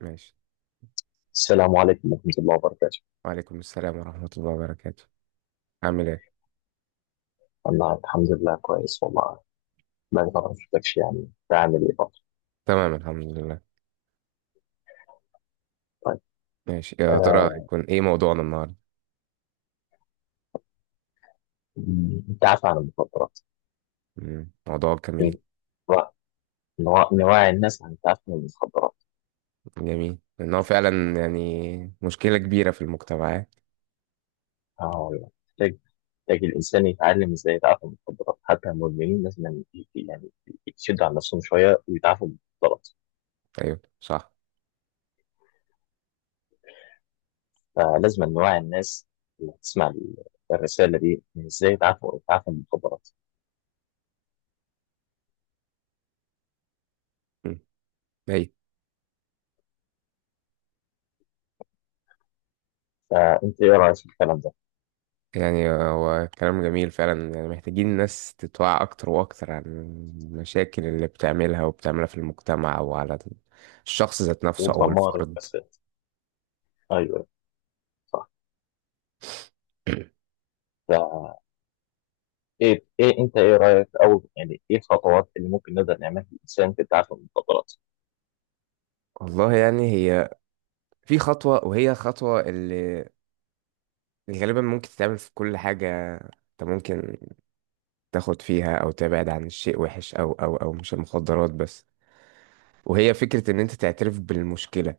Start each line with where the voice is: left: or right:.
right: ماشي.
left: السلام عليكم ورحمة الله وبركاته.
right: وعليكم السلام ورحمة الله وبركاته. عامل ايه؟
left: أنا الحمد لله كويس والله. بقالي فترة ما شفتكش، يعني بعمل إيه فترة؟
right: تمام الحمد لله.
left: طيب.
right: ماشي، يا ترى
left: آه
right: يكون ايه موضوعنا النهاردة؟
left: التعافي عن المخدرات.
right: موضوع جميل.
left: م- نوع- نوعي الناس عن التعافي من المخدرات.
right: جميل لأنه فعلا يعني مشكلة كبيرة في المجتمعات.
left: آه والله محتاج الإنسان يتعلم إزاي يتعافى من المخدرات، حتى المدمنين لازم يعني يعني يشدوا عن نفسهم شوية ويتعافوا من المخدرات.
right: أيوه صح.
left: فلازم نوعي الناس اللي تسمع الرسالة دي إزاي يتعافوا من المخدرات.
right: مم. أي.
left: فأنت إيه رأيك في الكلام ده؟
right: يعني هو كلام جميل فعلا، يعني محتاجين الناس تتوعى أكتر وأكتر عن المشاكل اللي بتعملها وبتعملها في المجتمع وعلى الشخص ذات نفسه
left: وأنت
right: أو
left: مارد
right: الفرد.
left: بس. ايوه، صح. ف ايه انت ايه رايك، او يعني ايه الخطوات اللي ممكن نقدر نعملها للانسان في التعافي من المخدرات؟
right: والله يعني هي في خطوة، وهي خطوة اللي يعني غالبا ممكن تتعمل في كل حاجة. انت ممكن تاخد فيها او تبعد عن الشيء وحش، او مش المخدرات بس. وهي فكرة ان انت تعترف بالمشكلة،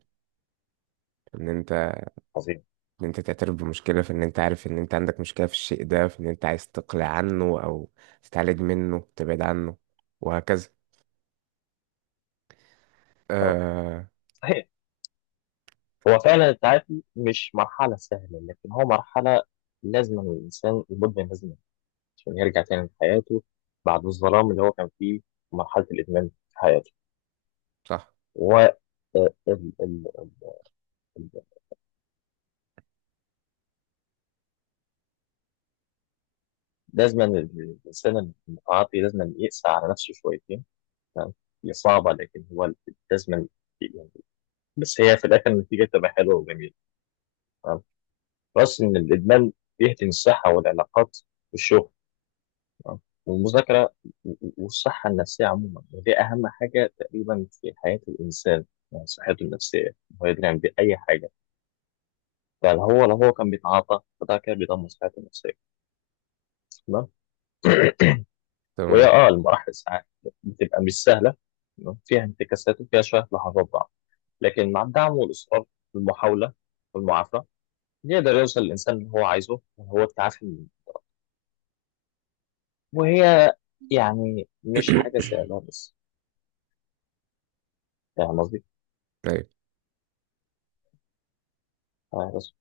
right: ان انت
left: عظيم.
right: ان انت تعترف بمشكلة، في ان انت عارف ان انت عندك مشكلة في الشيء ده، في ان انت عايز تقلع عنه او تتعالج منه، تبعد عنه وهكذا.
left: اه،
right: آه
left: صحيح. هو فعلا التعافي مش مرحله سهله، لكن هو مرحله لازم الانسان المدمن لازم، عشان يرجع تاني لحياته بعد الظلام اللي هو كان فيه في مرحله الادمان في حياته.
right: صح.
left: و ال- ال- ال- ال- لازم الانسان المتعاطي لازم يقسى على نفسه شويتين. تمام؟ هي صعبه لكن هو لازم، بس هي في الاخر النتيجه تبقى حلوه وجميله. تمام. بس ان الادمان بيهدم الصحه والعلاقات والشغل، تمام، والمذاكره والصحه النفسيه عموما، ودي اهم حاجه تقريبا في حياه الانسان، يعني صحته النفسيه، هو يدري باي حاجه. فهو لو هو كان بيتعاطى فده كده بيدمر صحته النفسيه. تمام. وهي
right: تمام.
left: اه المراحل ساعات بتبقى مش سهله، تمام؟ فيها انتكاسات وفيها شويه لحظات ضعف، لكن مع الدعم والاصرار والمحاوله والمعافاه يقدر يوصل الإنسان اللي هو عايزه، وهو التعافي. وهي يعني مش حاجة سهلة بس. فاهم قصدي؟
right: ايوه،
left: آه، بس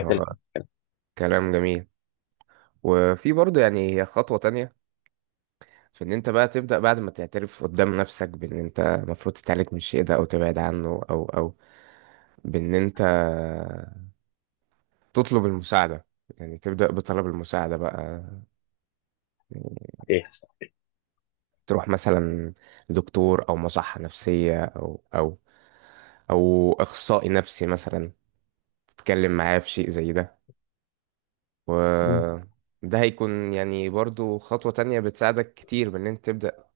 right: هو
left: كانت.
right: كلام جميل. وفي برضه يعني هي خطوة تانية، فان انت بقى تبدأ بعد ما تعترف قدام نفسك بان انت المفروض تتعالج من الشيء ده او تبعد عنه او بان انت تطلب المساعدة. يعني تبدأ بطلب المساعدة بقى يعني.
left: صحيح، صح.
right: تروح مثلا لدكتور او مصحة نفسية او او اخصائي نفسي مثلا، تتكلم معاه في شيء زي ده.
left: مم.
right: و ده هيكون يعني برضو خطوة تانية بتساعدك كتير بان انت تبدأ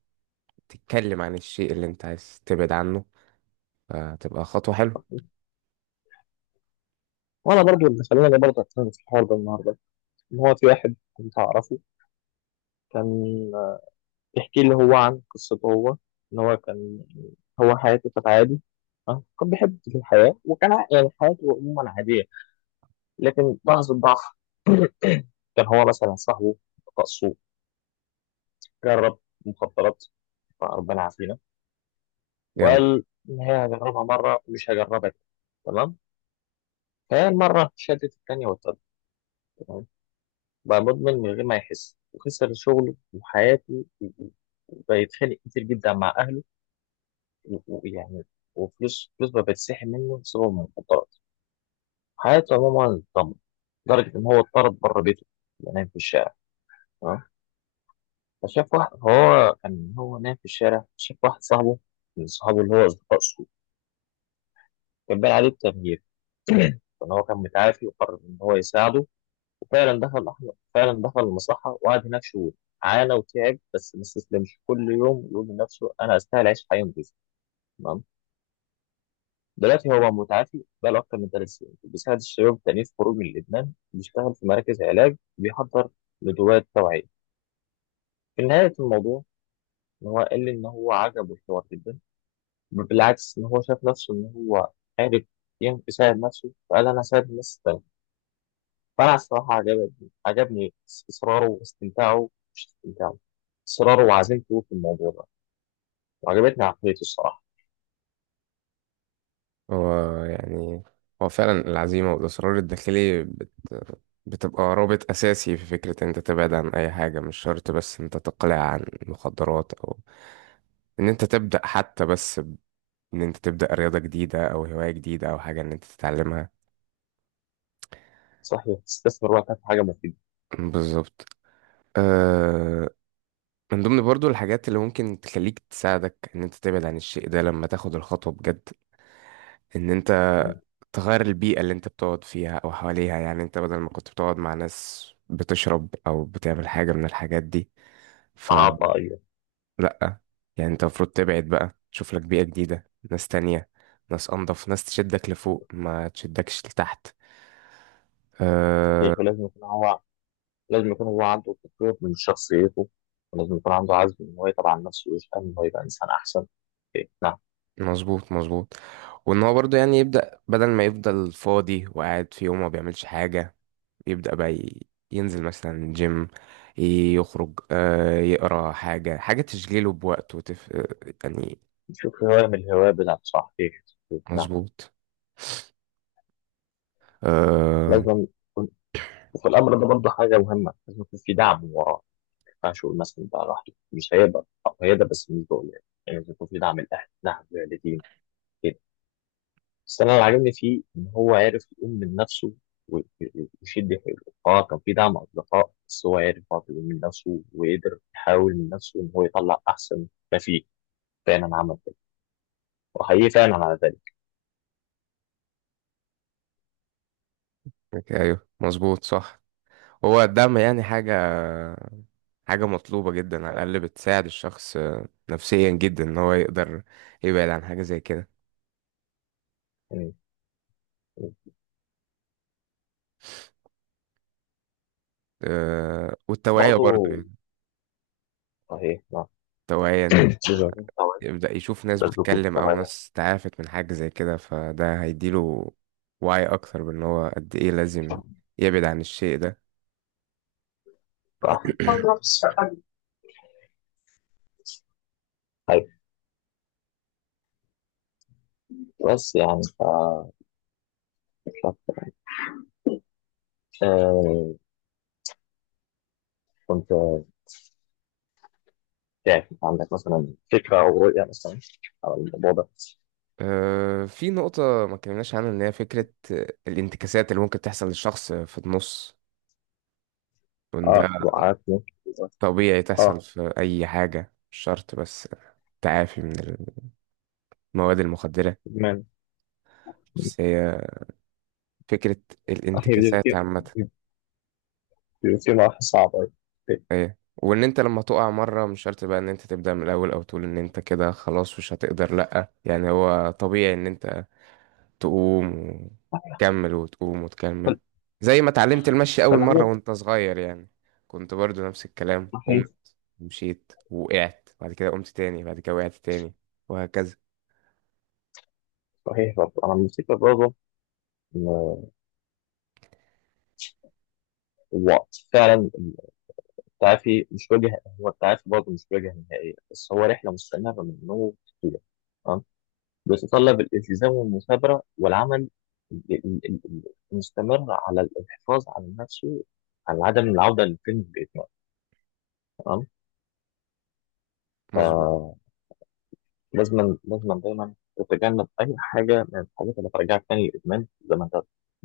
right: تتكلم عن الشيء اللي انت عايز تبعد عنه، فتبقى خطوة حلوة.
left: وأنا برضو اللي خلاني برضه أتكلم في الحوار ده النهاردة، إن هو في واحد كنت أعرفه كان بيحكي لي هو عن قصته هو، إن هو كان، هو حياته كانت عادي. آه، كان بيحب في الحياة، وكان يعني حياته عموما عادية. لكن لحظة ضعف كان هو مثلا صاحبه رقصه، جرب مخدرات، فربنا يعافينا.
right: جامد.
left: وقال إن هي هجربها مرة ومش هجربها تاني. تمام. فهي المرة شدت التانية والتالتة. تمام. بقى مدمن من غير ما يحس، وخسر شغله وحياته وبيتخانق كتير جدا مع أهله، و- ويعني وفلوس فلوس بقى بتسحب منه بسبب المخدرات. حياته عموما اتدمرت لدرجة إن هو اتطرد بره بيته، ينام في الشارع. تمام. فشاف واحد، هو كان هو نايم في الشارع، شاف واحد صاحبه من صحابه اللي هو أصدقاء سوء، كان باين عليه التغيير، فإن هو كان متعافي وقرر إن هو يساعده. وفعلا دخل أحمد فعلا دخل المصلحة، وقعد هناك شهور، عانى وتعب بس ما استسلمش، كل يوم يقول لنفسه أنا أستاهل أعيش حياة نضيفة. تمام. دلوقتي هو متعافي بقاله أكتر من 3 سنين، بيساعد الشباب التانيين في خروج من الإدمان، بيشتغل في مراكز علاج، بيحضر ندوات توعية. في نهاية الموضوع إن هو قال لي إن هو عجبه الحوار جدا، بالعكس إن هو شاف نفسه إن هو عارف يساعد نفسه، فقال أنا هساعد الناس التانية. فانا الصراحه عجبني، عجبني اصراره واستمتاعه، مش استمتاعه، اصراره وعزيمته في الموضوع ده. وعجبتني عقليته الصراحه.
right: هو يعني، هو فعلا العزيمة والإصرار الداخلي بتبقى رابط أساسي في فكرة إن أنت تبعد عن أي حاجة، مش شرط بس إن أنت تقلع عن مخدرات أو إن أنت تبدأ حتى بس إن أنت تبدأ رياضة جديدة أو هواية جديدة أو حاجة إن أنت تتعلمها.
left: صحيح، تستثمر وقتها في حاجه مفيده.
right: بالظبط. أه... من ضمن برضو الحاجات اللي ممكن تخليك تساعدك إن أنت تبعد عن الشيء ده لما تاخد الخطوة بجد، ان انت
left: يعني
right: تغير البيئة اللي انت بتقعد فيها او حواليها. يعني انت بدل ما كنت بتقعد مع ناس بتشرب او بتعمل حاجة من الحاجات دي، فلا،
left: عطائية.
right: يعني انت المفروض تبعد بقى، تشوف لك بيئة جديدة، ناس تانية، ناس انضف، ناس تشدك لفوق ما تشدكش لتحت. أه.
left: صحيح، ولازم يكون هو، لازم يكون هو عنده تطوير من شخصيته، ولازم يكون عنده عزم ان هو يتعب على نفسه ويشتغل ان هو يبقى انسان احسن. إيه، نعم.
right: مظبوط. وان هو برضه يعني يبدأ بدل ما يفضل فاضي وقاعد في يوم ما بيعملش حاجة، يبدأ بقى ينزل مثلا جيم، يخرج، آه، يقرا حاجة، حاجة تشغله بوقته يعني.
left: نشوف هواية من الهواية بتاعته. صحيح. إيه، نعم.
right: مظبوط. آه...
left: لازم. وفي الامر ده برضه حاجه مهمه، لازم يكون في دعم وراه. ما ينفعش يقول مثلا ده لوحده مش هيقدر او هيقدر، بس مش بقول يعني، يعني لازم يكون في دعم الاهل، دعم الوالدين، كده. بس انا اللي عاجبني فيه ان هو عارف يقوم من نفسه و- و- ويشد حيله. اه كان في دعم اصدقاء، بس هو عارف برضه يقوم من نفسه وقدر يحاول من نفسه ان هو يطلع احسن. ما فيه، فعلا عمل كده وحقيقي فعلا على ذلك.
right: أيوه مظبوط صح. هو الدعم يعني حاجة، حاجة مطلوبة جدا، على الأقل بتساعد الشخص آه، نفسيا جدا إن هو يقدر يبعد عن حاجة زي كده.
left: يعني
right: والتوعية برضه
left: برضه،
right: يعني،
left: صحيح، نعم.
right: التوعية،
left: لازم يكون في توعية.
right: يبدأ يشوف ناس
left: لازم يكون في
right: بتتكلم أو
left: توعية.
right: ناس تعافت من حاجة زي كده، فده هيديله وعي أكتر بأن هو قد إيه لازم يبعد عن الشيء ده.
left: صح. بس يعني ف... آه، كنت تعرف عندك مثلا فكرة أو رؤية مثلا على الموضوع ده.
right: آه، في نقطة ما اتكلمناش عنها، إن هي فكرة الانتكاسات اللي ممكن تحصل للشخص في النص، وإن ده
left: اه، وقعت ممكن.
right: طبيعي تحصل
left: اه،
right: في أي حاجة، مش شرط بس تعافي من المواد المخدرة،
left: إدمان.
right: بس هي فكرة
left: هي بتبقى
right: الانتكاسات عامة.
left: بتبقى مرحلة صعبة. ف-
right: ايه، وان انت لما تقع مره مش شرط بقى ان انت تبدا من الاول، او تقول ان انت كده خلاص مش هتقدر، لا، يعني هو طبيعي ان انت تقوم وتكمل، وتقوم وتكمل، زي ما اتعلمت المشي اول مره
left: فالعموم،
right: وانت صغير يعني. كنت برضو نفس الكلام،
left: صحيح.
right: قمت مشيت، وقعت، بعد كده قمت تاني، بعد كده وقعت تاني، وهكذا.
left: صحيح برضه. أنا الفكرة برضه إن الوقت فعلا، التعافي مش وجه، هو التعافي برضه مش وجه نهائية، بس هو رحلة مستمرة من النوم كده، بيتطلب الالتزام والمثابرة والعمل ال- ال- ال- ال- المستمر على الحفاظ على نفسه، على عدم العودة للفيلم بإدمان. تمام.
right: مظبوط
left: فلازم، لازم دايما تتجنب أي حاجة من الحاجات اللي هترجعك تاني للإدمان، زي ما أنت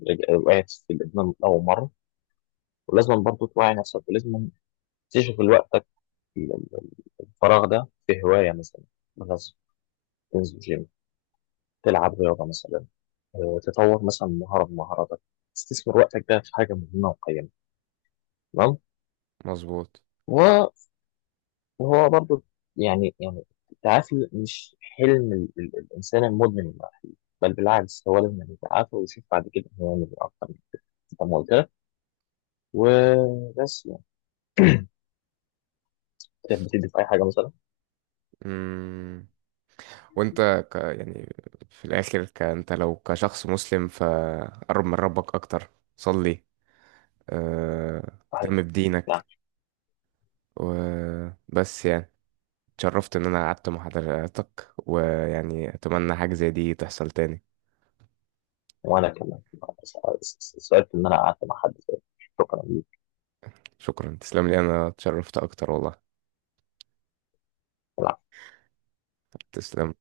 left: وقعت في الإدمان من أول مرة. ولازم برضه توعي نفسك، ولازم تشغل وقتك ال- ال- الفراغ ده في هواية مثلا. مثلا تنزل جيم، تلعب رياضة مثلا، آه، تطور مثلا مهارة من مهاراتك، تستثمر وقتك ده في حاجة مهمة وقيمة. تمام.
right: مظبوط
left: وهو برضو يعني، التعافي مش حلم الإنسان المدمن الوحيد، بل بالعكس هو لازم يعني يتعافى ويشوف بعد كده هو يعمل إيه أكتر من كده. زي ما قلت لك. وبس يعني كانت بتدي في أي حاجة مثلا.
right: امم وانت يعني في الاخر انت لو كشخص مسلم فقرب من ربك اكتر، صلي، آه،
left: صحيح،
right: اهتم
left: يعني.
right: بدينك. وبس يعني، اتشرفت ان انا قعدت مع حضرتك، ويعني اتمنى حاجة زي دي تحصل تاني.
left: وأنا كمان سألت إن أنا قعدت مع حد زي، شكرا ليك.
right: شكرا. تسلم لي، انا اتشرفت اكتر والله. تسلم.